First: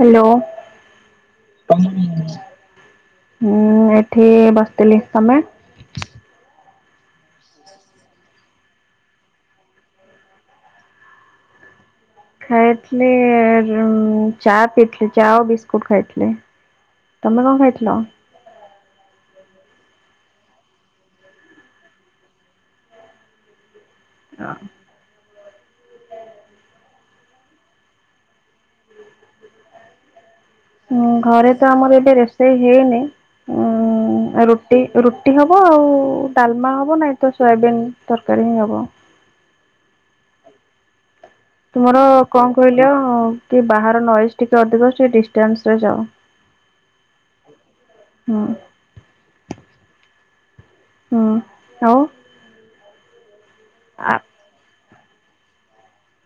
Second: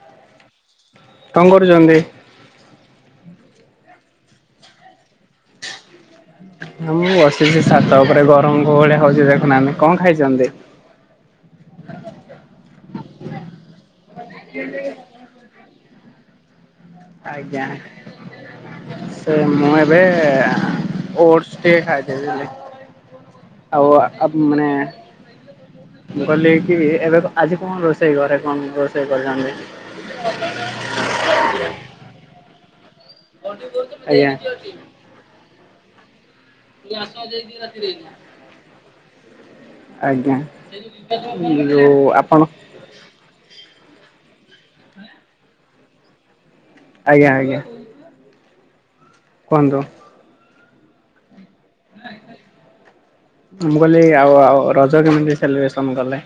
Hello. କଣ କରୁଛନ୍ତି? ହୁଁ ଏଠି ବସିଥିଲି। ତମେ? ମୁଁ ବସିଛି ସାତ ଉପରେ ଗରମ କୋଉ ଭଳିଆ ହଉଛି ଦେଖୁନାହାନ୍ତି। କଣ ଖାଇଛନ୍ତି? ଖାଇଥିଲି ଚା ପିଇଥିଲି ଚା ଆ ବିସ୍କୁଟ ଖାଇଥିଲି। ତମେ କଣ ଆଜ୍ଞା। ଖାଇଥିଲ? ସେ ମୁଁ ଏବେ ଓଡ଼ସ ଟିକେ ଖାଇଥିଲି ଆଉ ଆପ ମାନେ ମୁଁ କହିଲି କି ଏବେ ଆଜି କଣ ରୋଷେଇ ଘରେ କଣ ରୋଷେଇ କରିଛନ୍ତି? ହ [unintelligible] ଉଁ ଘରେ ତ ଆମର ଏବେ ରୋଷେଇ ହେଇନି ଆଜ୍ଞା ଉ ରୁଟି ରୁ ରୁଟି ହବ ଆଉ ଡାଲମା ହେବ ନାଇ ତ ସୋୟାବିନ୍ ତରକାରୀ ହିଁ ହେବ। ଆଜ୍ଞା ଯୋଉ ଆପଣ କିଅ କି ବାହାର ନଏଜ ଟିକେ ଅଧିକ ଅସୁଛି ଡିଷ୍ଟାନ୍ସ ରେ ଯାଅ। ଆଜ୍ଞା ଆଜ୍ଞା। ହୁଁ। କୁହନ୍ତୁ? ହୁଁ ଆଉ ମୁଁ କହିଲି ଆଉ ଆଉ ରଜ କେମିତି ସେଲିବ୍ରେସନ କଲେ?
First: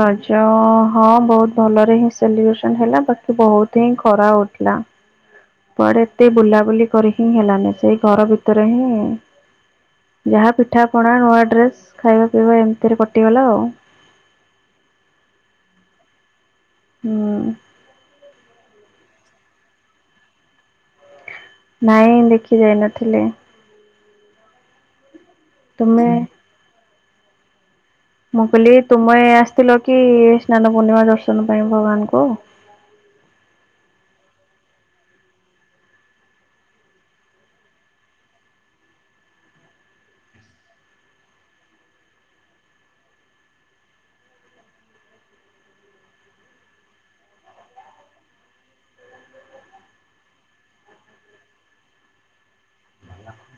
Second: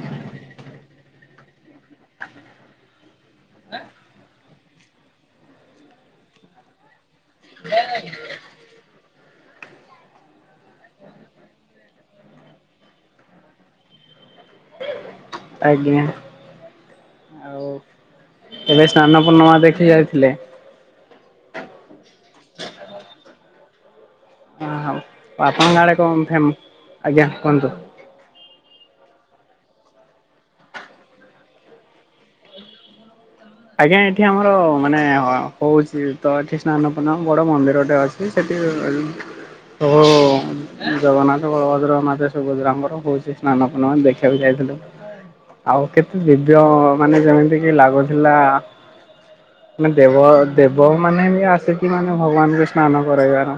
ରଜ ହଁ ବହୁତ ଭଲରେ ହିଁ ସେଲିବ୍ରେସନ ହେଲା ବାକି ବହୁତ ହିଁ ଖରା ହଉଥିଲା। କୁଆଡେ ଏତେ ବୁଲାବୁଲି କରି ହିଁ ହେଲାନି ସେଇ ଘର ଭିତରେ ହିଁ ଯାହା ପିଠାପଣା ନୂଆ ଡ୍ରେସ୍ ଖାଇବା ପିଇବା ଏମିତିରେ କଟିଗଲା ଆଉ। ଆଜ୍ଞା। ହୁଁ। ଆଉ ଏବେ ସ୍ନାନ ପୂର୍ଣ୍ଣିମା ଦେଖି ଯାଇଥିଲେ? ନାଇଁ ଦେଖି ଯାଇ ନଥିଲି। ଅ ହଉ ଆପଣଙ୍କ ଆଡେ କ ତୁମେ ଫେ ଆଜ୍ଞା କୁହନ୍ତୁ? ମୁଁ କହିଲି ତୁମେ ଆସିଥିଲ କି ସ୍ନାନ ପୂର୍ଣ୍ଣିମା ଦର୍ଶନ ପାଇଁ ଭଗବାନଙ୍କୁ? ଆଜ୍ଞା ଏଠି ଆମର ମାନେ ହଉଛି ତ ଏଠି ସ୍ନାନ ପୂର୍ଣ୍ଣିମା ବଡ ମନ୍ଦିରଟେ ଅଛି। କି ସେଠି ହୋ ଜଗନ୍ନାଥ ବଳଭଦ୍ର ମାତା ସୁଭଦ୍ରାଙ୍କର ହଉଛି ସ୍ନାନ ପୂର୍ଣ୍ଣିମା ଦେଖିବାକୁ ଯାଇଥିଲୁ। ଆଉ କେତେ ଦିବ୍ୟ ମାନେ ଯେମିତି କି ଲାଗୁଥିଲା ମାନେ ଦେବ ଦେବ ମାନେ ବି ଆସିକି ମାନେ ଭଗବାନଙ୍କୁ ସ୍ନାନ କରାଇବାର।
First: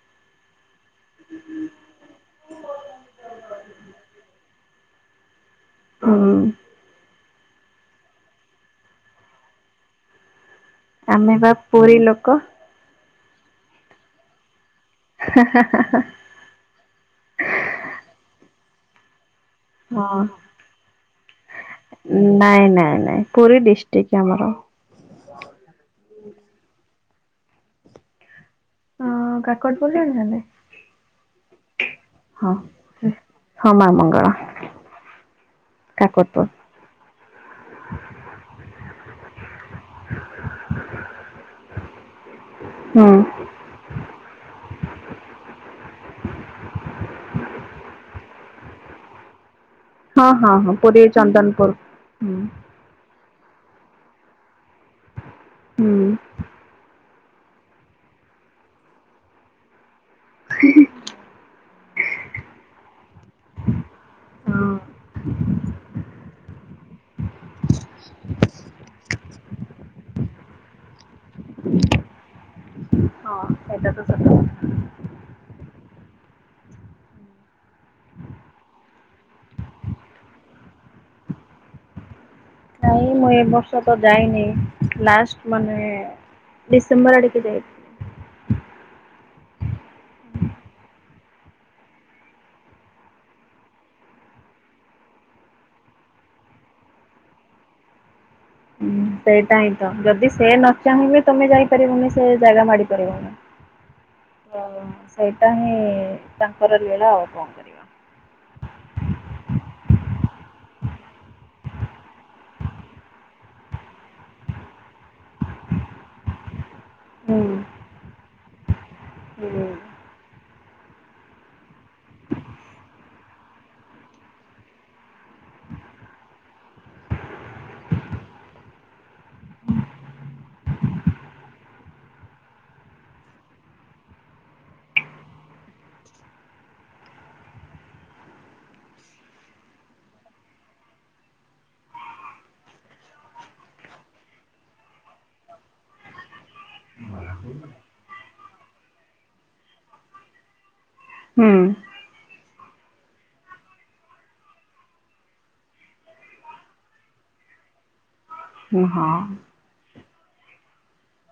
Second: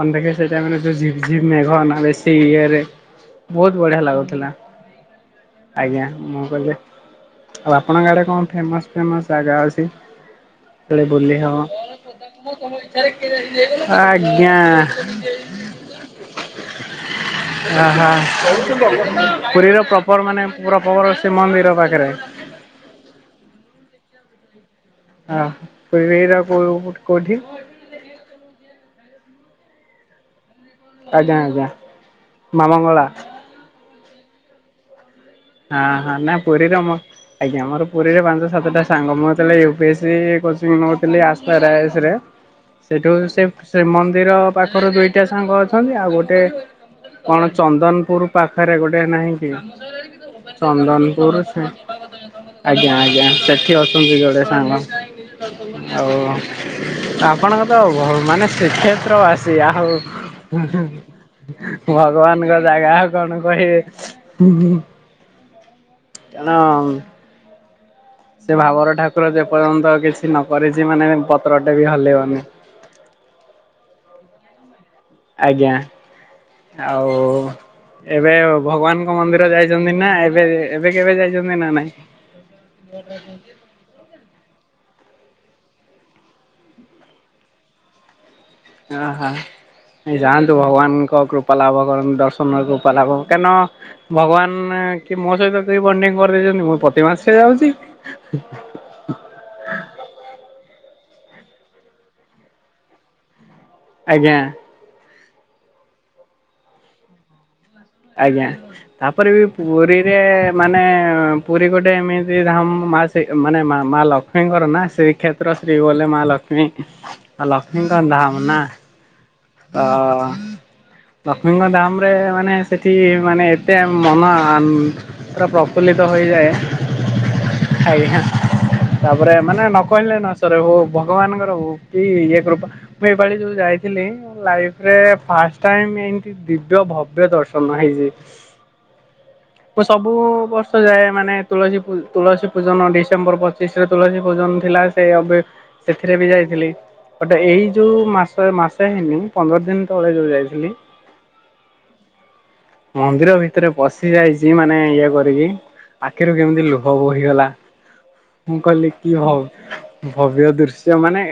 କ ଦେଖେ ସେଇଟା ମାନେ ଝିପ୍ ଝିପ୍ ମେଘ ନା ବେଶି ଇଏ ରେ ବହୁତ ବଢିଆ ଲାଗୁଥିଲା ଆଜ୍ଞା ହୁଁ ମୁଁ କହିଲି ଆଉ ଆପଣଙ୍କ ଆଡେ? କଣ ଫେମସ୍ ଫେମସ୍ ଜାଗା ଅଛି ତଳେ ଆମେ ବୁଲି ବା ହବ? ପୁରୀ ଲୋକ [unintelligible] ଆଜ୍ଞା। ହା ହା ହା ହା। ହା ହା [unintelligible] ପୁରୀର ହଁ। ପ୍ରପର ମାନେ ପ୍ରପର ଶ୍ରୀ ମନ୍ଦିର ପାଖରେ। ନାଇଁ ନାଇଁ ନାଇଁ। ପୁରୀ ଡିଷ୍ଟ୍ରିକ୍ଟ ଆମର। ଓ ସେଇଟା ପୁଣି କୋଉ କୋଉଠି? ହଁ କାକଟ [unintelligible] ଆଜ୍ଞା ଆଜ୍ଞା। ହଁ ମା ମଙ୍ଗଳା ହଁ ମା ମଙ୍ଗଳା। ହାଁ ହାଁ ନା କାକଟପୁର ପୁରୁ ରେ ଆମ ଆଜ୍ଞା ମୋର ପୁରୀରେ ପାଞ୍ଚ ସାତଟା ସାଙ୍ଗ ମୁଁ ଯେତେବଳେ ୟୁପିଏସ ସି କୋଚିଂ ନଉଥିଲି ଆ [unintelligible] ହୁଁ ସେଠୁ ସେ ଶ୍ରୀମନ୍ଦିର ପାଖରୁ ଦୁଇଟା ସାଙ୍ଗ ଅଛନ୍ତି ଆଉ ଗୋଟେ କଣ ଚନ୍ଦନପୁର ପାଖରେ ଗୋଟେ ନାହିଁ କି ହଁ ହଁ ହଁ ପୁରୀ ଚନ୍ଦନପୁର। ହୁଁ ଆଜ୍ଞା ଆଜ୍ଞା ସେଠି ଅଛନ୍ତି ଯୋଡ଼େ ସାଙ୍ଗ ହୁଁ। ଆଉ ଆପଣଙ୍କ ତ ମାନେ ଶ୍ରୀକ୍ଷେତ୍ର ବାସି ଆଉ ଭଗବାନଙ୍କ ଦୟା ଆଉ କଣ ହଁ କହିବି। କଣ? ସେ ଭାବର ଠାକୁର ଯେପର୍ଯ୍ୟନ୍ତ କିଛି ନ କରିଛି ମାନେ ପତ୍ରଟେ ବି ହଲିବନି। ହଁ ସେଟା ତ ସତ କଥା। ଆଜ୍ଞା ଆଉ ଏବେ ଭଗବାନଙ୍କ ମନ୍ଦିର ଯାଇଛନ୍ତି ନା ଏବେ ଏବେ କେବେ ଯାଇଛନ୍ତି ନା ନାଇଁ? ନାଇଁ ମୁଁ ଏ ବର୍ଷ ତ ଯାଇନି ଲାଷ୍ଟ ମାନେ ଡିସେମ୍ବର ଆଡିକି ଯାଇଥିଲି। ଓ ହୋ। ଏ ଯାଆନ୍ତୁ ଭଗବାନଙ୍କ କୃପା ଲାଭ କର ଦର୍ଶନ କୃପା ଲାଭ କାରଣ ଭଗବାନ କି ମୋ ସହିତ କେହି ବଣ୍ଡିଙ୍ଗ କରିଦେଇଛନ୍ତି ମୁଁ ପ୍ରତି ମାସରେ ଯାଉଛି। ହୁଁ ସେଇଟା ହିଁ ତ ଯଦି ସେ ନ ଚାହିଁବେ ତମେ ଯାଇପାରିବନି ସେ ଜାଗା ମାଡି ପାରିବନି। ଆଜ୍ଞା। ତ ସେଇଟା ହିଁ ତାଙ୍କର ଲୀଳା ଆଉ କଣ କରିବ? ଆଜ୍ଞା। ତାପରେ ବି ପୁରୀରେ ମାନେ ପୁରୀ ଗୋଟେ ଏମିତି ଧାମ ମାସ ସେ ମାନେ ମା ଲକ୍ଷ୍ମୀଙ୍କର ନା ଶ୍ରୀକ୍ଷେତ୍ର ଶ୍ରୀ ବଲେ ମା ଲକ୍ଷ୍ମୀ ହୁଁ ଆଉ ଲକ୍ଷ୍ମୀଙ୍କ ଧାମ ନା ହୁଁ ତ ଲକ୍ଷ୍ମୀଙ୍କ ଧାମ ରେ ମାନେ ସେଠି ମାନେ ଏତେ ମନ ପୁରା ପ୍ରଫୁଲ୍ଲିତ ହେଇଯାଏ ଆଜ୍ଞା। ତାପରେ ମାନେ ନ କହିଲେ ନ ସରେ ହୋ ଭଗବାନଙ୍କର ହ କି ଇଏ କୃପା ମୁଁ ଏପାଳି ଯୋଉ ଯାଇଥିଲି ଲାଇଫରେ ଫାଷ୍ଟ ଟାଇମ୍ ଏମତି ଦିବ୍ୟ ଭବ୍ୟ ଦର୍ଶନ ହେଇଛି। ହ ମୁଁ ସବୁ ବର୍ଷ ଯାଏ ମାନେ ତୁଳସୀ ତୁଳସୀ ପୂଜନ ଡିସେମ୍ବର ପଚିଶ ରେ ତୁଳସୀ ପୂଜନ ଥିଲା। ସେବେ ସେଥିରେ ବି ଯାଇଥିଲି ବଟେ ଏଇ ଯୋଉ ମାସ ମାସ ହେଇନି ପନ୍ଦର ଦିନ ତଳେ ଯେଉଁ ଯାଇଥିଲି ହୁଁ। ମନ୍ଦିର ଭିତରେ ପଶି ଯାଇଛି ମାନେ ଇଏ କରିକି ଆଖିରୁ କେମିତି ଲୁହ ବୋହିଗଲା ମୁଁ ହୁଁ କହିଲି ହଁ କି ହଉ ଭବ୍ୟ ଦୃଶ୍ୟ ମାନେ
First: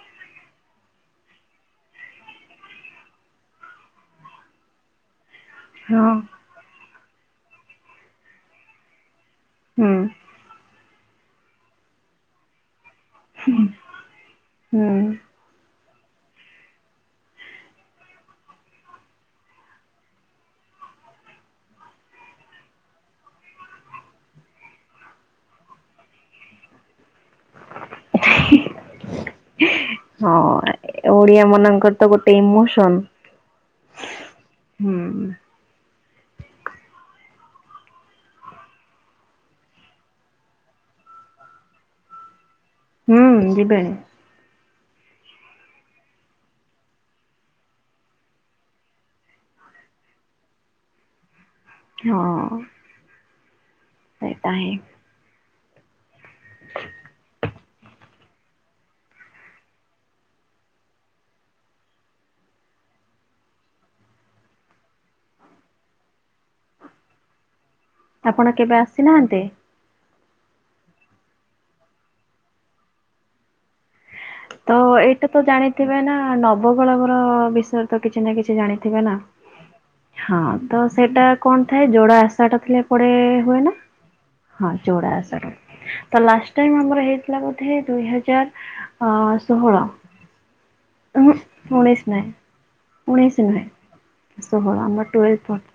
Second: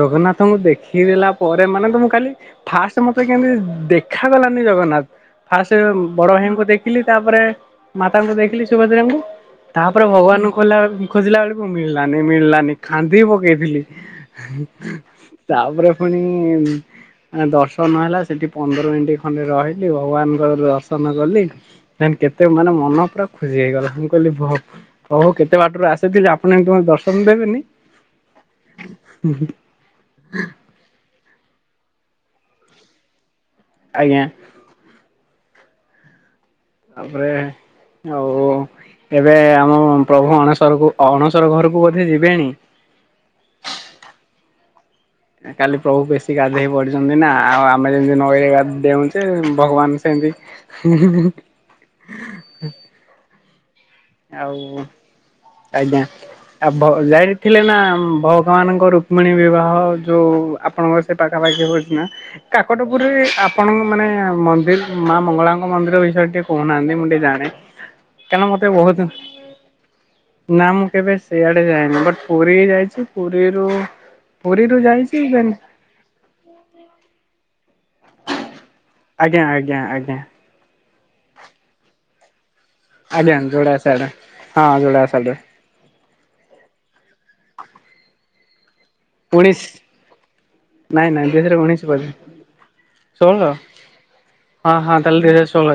ଜଗନ୍ନାଥଙ୍କୁ ଦେଖିଦେଲା ପରେ ମାନେ ତମ କାଲି ଫାଷ୍ଟ ମତେ କେମତି ଦେଖାାଗଲାନି ଜଗନ୍ନାଥ ଫାଷ୍ଟ ହଁ ବଡ ଭାଇଙ୍କୁ ଦେଖ ଦେଖିଲି ତାପରେ ମାତାଙ୍କୁ ଦେଖିଲି ସୁଭଦ୍ରାଙ୍କୁ ହୁଁ ତାପରେ ଭଗବାନଙ୍କୁ ହେଲା ଖୋଜିଲା ବେଳକୁ ମିଳିଲାନି ମିଳିଲାନି ଖାନ୍ଦି ପକେଇଥିଲି। ହୁଁ। ତାପରେ ଫୁଣି ଦର୍ଶନ ହେଲା ସେଠି ପନ୍ଦର ମିନିଟ୍ ଖଣ୍ଡେ ରହିଲି ଭଗବାନଙ୍କର ଦର୍ଶନ କଲି [unintelligible] କେତେ ମାନେ ମନ ପୁରା ଖୁସି ହେଇଗଲା ମୁ କହିଲି ଭ ହଉ-ହଉ କେତେ ବାଟରୁ ଆସଥିଲି ଆପଣ ଏମତି ମତେ ଦର୍ଶନ ଦେବେନି। ହଁ ଓଡିଆ ମାନଙ୍କର ତ ଗୋଟେ ଇମୋସନ୍। ଆଜ୍ଞା। ହୁଁ। ତାପରେ ହଉ ଏବେ ଆମ ପ୍ରଭୁ ଅଣେଶରକୁ ଅଣଶର ଘରକୁ ବୋଧେ ଯିବେଣି? ହୁଁ ଯିବେଣି। କାଲି ପ୍ରଭୁ ବେଶୀ ଗାଧେଇ ପଡ଼ିଚନ୍ତି ନା ଆଉ ଆମେ ଯେମିତି ନଈରେ [unintelligible] ଡେଉଁଚେ ଭଗବାନ୍ ସେମିତି [inaudible] ହଁ। ସେଇଟା ହିଁ ଆଉ ଆଜ୍ଞା। [unintelligible] ଯାଇଥିଲେ ନା ଭଗବାନଙ୍କ ରୁକ୍ମିଣୀ ବିବାହ ଯୋଉ ଆପଣଙ୍କ ସେ ପାଖାପାଖି ହଉଚି ନା। କାକଟପୁରରେ ଆପଣଙ୍କ ମାନେ ମନ୍ଦିର ମା ମଙ୍ଗଳାଙ୍କ ମନ୍ଦିର ବିଷୟରେ ଟିକେ କହୁନାହାନ୍ତି ମୁଁ ଟିକେ ଜାଣେ। ଆପଣ ତ [unintelligible] ବହୁତୁ। ଆସିନାହାନ୍ତି? ନା ମୁଁ କେବେ ସେଆଡେ ଯାଏନି ବଟ୍ ପୁରୀ ଯାଇଚି ପୁରୀରୁ ପୁରୀରୁ ଯାଇଚି [unintelligible] ଥିବେ ନା ନବକଳେବର ବିଷୟରେ ତ କିଛି ନା କିଛି ଜାଣିଥିବେ ନା ଆଜ୍ଞା ଆଜ୍ଞା ଆଜ୍ଞା ହଁ। ତ ସେଇଟା କଣ ଥାଏ ଯୋଡା ଆଶାଟା ଥିଲେ ପଡେ ଆଜ୍ଞା ହୁଏ ନା ଯୋଡ଼ା ସାଡେ। ହଁ ଯୋଡ଼ା ଯୋଡା ସାଡେ ଆଶାଟା। ତ ଲାଷ୍ଟ ଟାଇମ୍ ଆମର ହେଇଥିଲା ବୋଧେ ଦୁଇ ହଜାର ଅ ଉଣେଇଶ ଷୋହଳ ନାଇଁ ନାଇଁ ଉଁ ଦୁଇ ହଜାର ଉଣେଇଶ ଉଣେଇଶି ବୋଧେ ନାହିଁ। ଷୋହଳ ଉଣେଇଶି ନୁହେଁ ହଁ ଷୋହଳ ହଁ ଆମର ତାହେଲେ ଦୁଇ ହଜାର ଟୁଏଲ୍ବ ଷୋହଳ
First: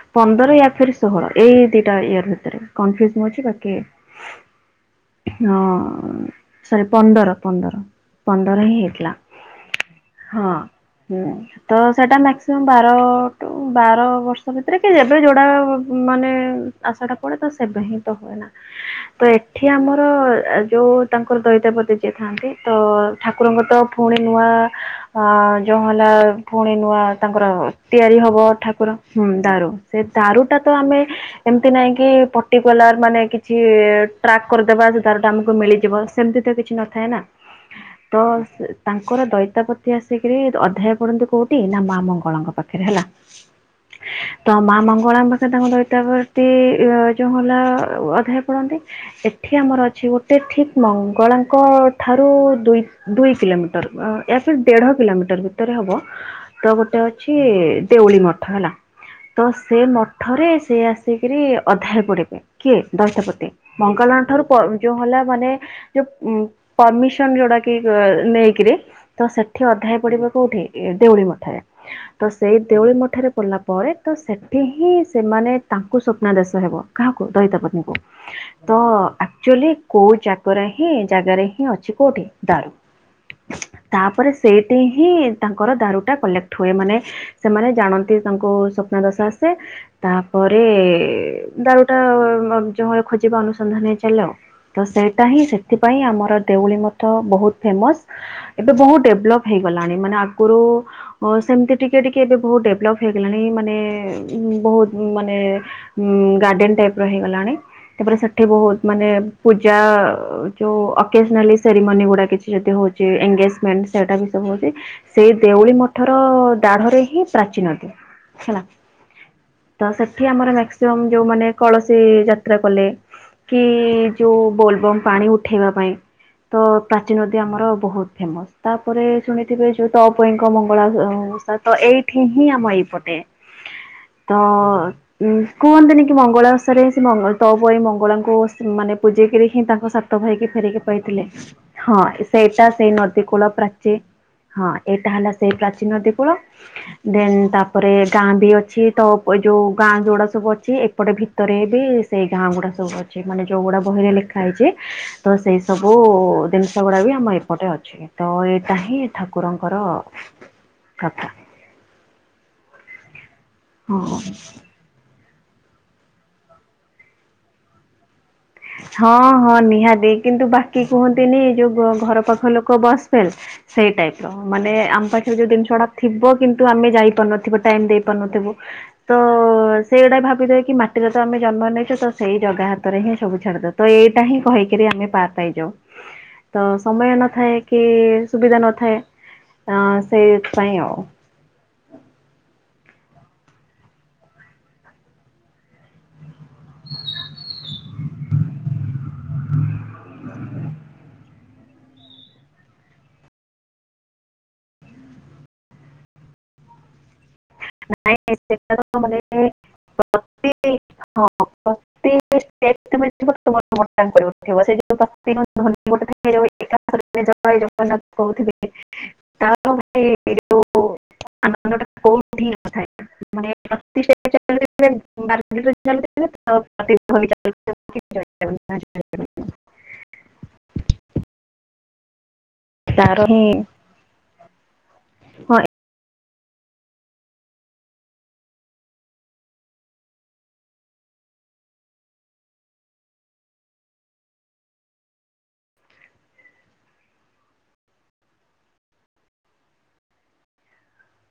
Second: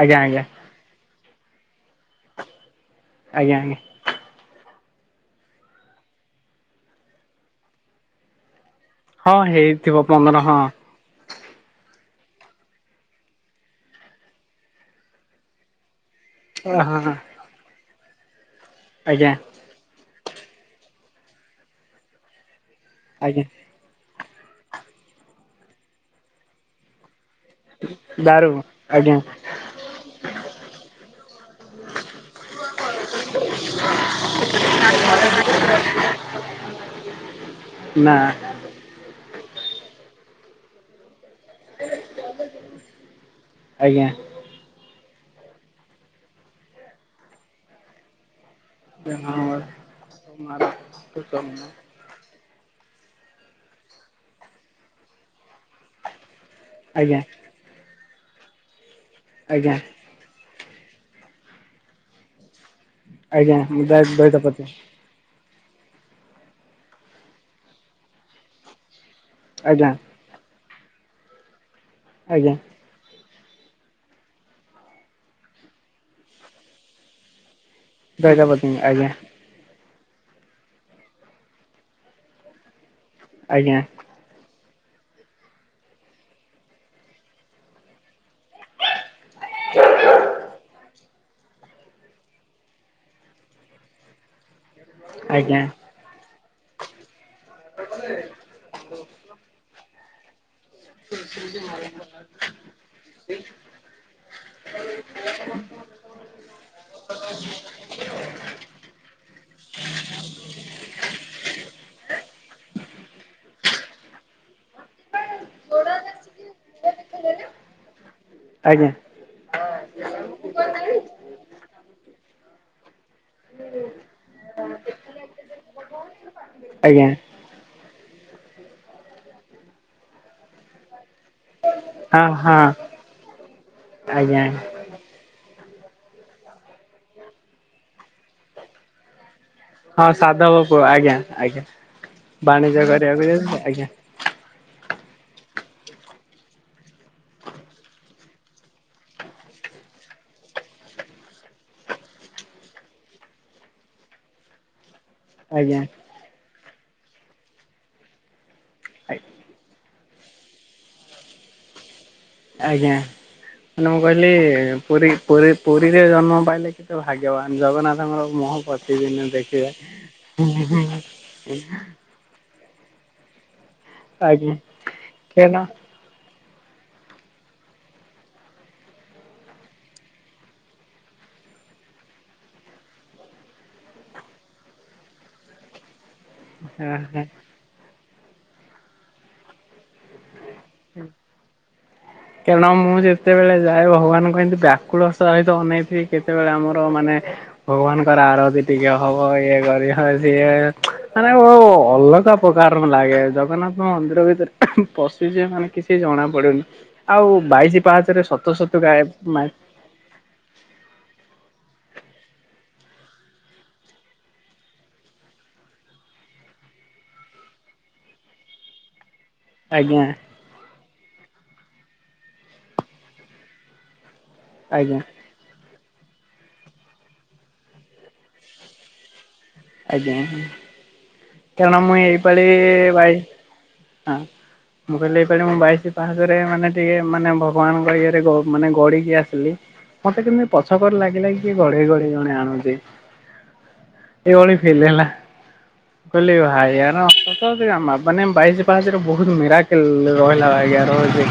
ଆଜ୍ଞା ଆଜ୍ଞା ପନ୍ଦର ୟା ଫିର୍ ଷୋହଳ ଏଇ ଦିଟା ଇୟର୍ ଭିତରେ କନଫ୍ୟୁଜ୍ ମୁଁ ଅଛି ଆଜ୍ଞା ବାକି ଆଜ୍ଞା। ହଁ ସରି ପନ୍ଦର-ପନ୍ଦର। ପନ୍ଦର ହିଁ ହେଇଥିଲା ହଁ ହେଇଥିବ ପନ୍ଦର ହଁ ହୁଁ। ତ ସେଇଟା ମ୍ୟାକ୍ସିମମ୍ ବାର ଟୁ ବାର ବର୍ଷ ଭିତରେ କି ଏବେ ଯୋଉଟା ମାନେ ହଁ ହଁ ଆଶାଟା ପଡେ ତ ସେବେ ହିଁ ତ ହୁଏନା ତ ଆଜ୍ଞା ଏଠି ଆମର ଯୋଉ ତାଙ୍କର ଦଇତା ପତି ଯିଏ ଥାନ୍ତି ତ ଆଜ୍ଞା ଠାକୁରଙ୍କ ତ ପୁଣି ନୂଆ ଯୋଉ ହେଲା ଫୁଣି ନୂଆ ତାଙ୍କର ତିଆରି ହବ ଦାରୁ ଠାକୁର ଆଜ୍ଞା ହୁଁ ଦାରୁ ସେ ଦାରୁଟା ତ ଆମେ ଏମିତି ନାଇଁ କି ପର୍ଟିକୁଲାର ମାନେ କିଛି ଟ୍ରାକ୍ କରିଦବା ସେଧାର ଟା ଆମକୁ ମିଳିଯିବ ସେମିତି ତ କିଛି ନ ଥାଏ ନା ନା ତ ତାଙ୍କର ଦଇତାପତି ଆସିକରି ଅଧ୍ୟାୟ ପଡ଼ନ୍ତି କୋଉ ଠି, ନା ମା ମଙ୍ଗଳା ଙ୍କ ପାଖରେ ହେଲା। ଆଜ୍ଞା ତ ମା ମଙ୍ଗଳାଙ୍କ ପାଖରେ ତାଙ୍କ ଦଇତାପତି ଯୋଉ ଭଲ ଅଧାୟ ପଡନ୍ତି ଏଠି ଆମର ଅଛି ଗୋଟେ ଠିକ୍ ମଙ୍ଗଳା ଠାରୁ ଦୁଇ କିଲୋମିଟର [unintelligible] ଦେଢ କିଲୋମିଟର ଭିତରେ ହବ ତ ଗୋଟେ ଆଜ୍ଞା ଅଛି ଦେଉଳି ମଠ ହେଲା ତ ଆଜ୍ଞା ସେ ମ ଠରେ ସେି ଆସିକରି ଅଧାୟ ପିଢିବେ କିଏ ଦଇତାପତି ଆଜ୍ଞା [unintelligible] ଠାରୁ ଦଇତାପତି ଯୋଉ ହେଲା ମାନେ ଯୋଉ ଉଁ ପରମିସନ ଯଉଟା କି ନେଇକିରି ତ ସେଠି ଅଧା ଆଜ୍ଞା ହେ ପଡିବ କୋଉଠି ଦେଉଳି ମଠାରେ ତ ଆଜ୍ଞା ସେଇ ଦେଉଳି ମଠାରେ ପଲା ପରେ ତ ସେଠି ହିଁ ସେମାନେ ତାଙ୍କୁ ସ୍ୱପ୍ନା ଦେଶ ହେବ କାହାକୁ ଦୈତା ପତ୍ନୀଙ୍କୁ। ଦଇତାପତି ତ ଆଜ୍ଞା ଆକ୍ଚୁଆଲି କୋଉ ଚାକରା ହ ହଁ ଜାଗାରେ ହିଁ ଅଛି କୋଉଠି ଦାରୁ। ଆଜ୍ଞା। ତାପରେ ସେଇଠି ହିଁ ତାଙ୍କର ଦାରୁଟା କଲେକ୍ଟ ହୁଏ ମାନେ ସେମାନେ ଜାଣନ୍ତି ତାଙ୍କୁ ସ୍ୱପ୍ନ ଦଶ ଆସେ ତାପରେ ଦାରୁ ଯୋଉଳି ଖୋଜିବା ଅନୁସନ୍ଧାନ ଚାଲ ତ ସେଇଟା ହିଁ ସେ ଆଜ୍ଞା ପାଇଁ ଆମର ଦେଉଳି ମଧ୍ୟ ବହୁତ ଫେମସ୍ ଏବେ ବହୁତ ଡେଭଲପ୍ ହେଇଗଲାଣି ମାନେ ଆଗରୁ ସେମିତି ଟିକେ ଟିକେ ଏବେ ବହୁତ ଡେଭଲପ୍ ହେଇଗଲାଣି ମାନେ ବହୁତ ମାନେ ଗାର୍ଡ଼େନ୍ ଟାଇପ୍ର ହେଇଗଲାଣି। ତାପରେ ସେଠି ବହୁତ ମାନେ ପୂଜା ଯେଉ ଅକେଜନାଲି ସେରିମୋନି ଗୁଡାକ କିଛି ଯଦି ହଉଛି ଏଙ୍ଗେଜମେଣ୍ଟ ସେଇଟା ବି ସବୁ ହଉଛି। ସେଇ ଦେଉଳି ମଠର ଦାଢରେ ହିଁ ପ୍ରାଚୀନଦି ହେଲା। ଆଜ୍ଞା ତ ସେଠି ଆମର ମକ୍ସିମମ୍ ଯୋଉମାନେ କଳସୀ ଯାତ୍ରା କଲେ। କି ଯୋଉ ବୋଲବମ୍ ପାଣି ଉଠେଇବା ପାଇଁ ତ ଆଜ୍ଞା ପ୍ରାଚୀନ ଯ ଆମର ବହୁତ ଫେମସ୍ ତାପରେ ଶୁଣିଥିବେ ଯଉ ତପଇ ଙ୍କ ମଙ୍ଗଳା ତ ଏଇଠି ହଁ ହିଁ ହଁ ଆମ ଏଇପଟେ ତ ଆଜ୍ଞା ଉଁ କୁହନ୍ତିନି କି ମଙ୍ଗଳାସରେଁ ସେ ତପ ମଙ୍ଗଳାଙ୍କୁ ମାନେ ପୂଜେଇ କରି ହିଁ ତାଙ୍କ ହଁ ସାଥି କି ସାଧବ ଫେରିକି ପୁଅ ଆଜ୍ଞା ପାଇଥିଲେ ଆଜ୍ଞା ହଁ ସେଇଟା ବାଣିଜ୍ୟ ସେଇ ନଦୀ କରିବାକୁ କୂଳ ଯାଉଥିଲେ ଆଜ୍ଞା ପ୍ରାଚୀ ହଁ ଏଇଟା ହେଲା ସେଇ ପ୍ରାଚୀନଦି କୂଳ। ଦେନ୍ ତାପରେ ଗାଁ ବି ଅଛି ତ ଯୋଉ ଗାଁ ଯୋଉଡା ସବୁ ଅଛି ଏପଟେ ଭି ଭିତରେ ବି ସେଇ ଗାଁ ଗୁଡା ସବୁ ଅଛି ମାନେ ଯୋଉଗୁଡା ବହିରେ ଲେଖା ହେଇଛି। ତ ସେଇ ଆଜ୍ଞା ସବୁ ଜିନିଷ ଗୁଡ଼ା ବି ଆମ ଏପଟେ ଅଛି ତ ଏ ତା ହିଁ ଠାକୁରଙ୍କର କଥା। ଆଜ୍ଞା ମ ମୁଁ ହଁ କହିଲି। ପୁରୀ ପୁରୀ ପୁରୀରେ ଜନ୍ମ ପାଇଲେ କେତେ ଭାଗ୍ୟବାନ ଜଗନ୍ନାଥଙ୍କର ମହ ହଁ ହଁ ନିହାତି କିନ୍ତୁ ବାକି କୁହନ୍ତିନି ଯୋଉ ଘର ପାଖ ଲୋକ ବସ ଫେଲ ସେଇ ଟାଇପ ର ଆଜ୍ଞା ମାନେ ଆମ ପାଖରେ ଯୋଉ କେନ ଜିନିଷଡା ଥିବ କିନ୍ତୁ ଆମେ ଯାଇପାରୁନଥିବୁ ଟାଇମ୍ ଦେଇପାରୁନଥିବୁ। ତ ସେଇଟା ଭାବିଥଏ କି ମାଟିରେ ତ ଆମେ ଜନ୍ମ ନେଇଛୁ ତ ସେଇ ଜଗା ହାତରେ ହିଁ ସବୁ ଛଡଦ ତ ଏଇଟା ହିଁ କହିକିରି ଆମେ ପାର ପାଇ ଯାଉ ତ ସମୟ ନଥାଏ କି ସୁବିଧା ନଥାଏ ଅ ସେଇଥ ପାଇଁ ଆଉ। କାରଣ ମୁଁ ଯେତେବେଳେ ଯାଏ ଭଗବାନଙ୍କୁ ଏମିତି ବ୍ୟାକୁଳ ସହିତ ଅନେଇଥିଲି କେତେବେଳେ ଆମର ମାନେ ଭଗବାନଙ୍କର ଆରତି ଟିକେ ହବ ଇଏ କରି ସିଏ ମାନେ ଅଲଗା ଉପକାରମ୍ ଲାଗେ ଜଗନ୍ନାଥ ମନ୍ଦିର ଭିତରେ ଉଁ ହଁ ପଶିଯିବେ। ମାନେ କିଛି ଜଣା ପଡିବନି ଆଉ ବାଇଶି ପାଚ ରେ ନାଇଁ ଶତ ସେଟା ଶତ ଗା ତ ଏ। ମାନେ [unintelligible] [unintelligible] ଆଜ୍ଞା [unintelligible] ଆଜ୍ଞା [unintelligible] [unintelligible] ଆଜ୍ଞା କାରଣ ମୁଁ ଏଇପାଳି ଭାଇ ତାର ହିଁ ହଁ। ମୁଁ କହିଲି ଏଇପାଳି ମୁଁ ହଁ ବାଇଶି ପାହାଚରେ ମାନେ ଟିକେ ମାନେ ଭଗବାନଙ୍କ ଇଏରେ ମାନେ ଗଡିକି ଆସିଲି। ମତେ କେମିତି ପଛକରୁ ଲାଗିଲା କିଏ ଗଡେଇ ଗଡେଇ ଜଣେ ଆଣୁଛି। ଏଇଭଳି ଫିଲ୍ ହେଲା। [unintelligible] ତାଦେହରେ ବହୁତ୍ ମେରାକିଲ୍ ରହିଲା [unintelligible] ରହୁଛି।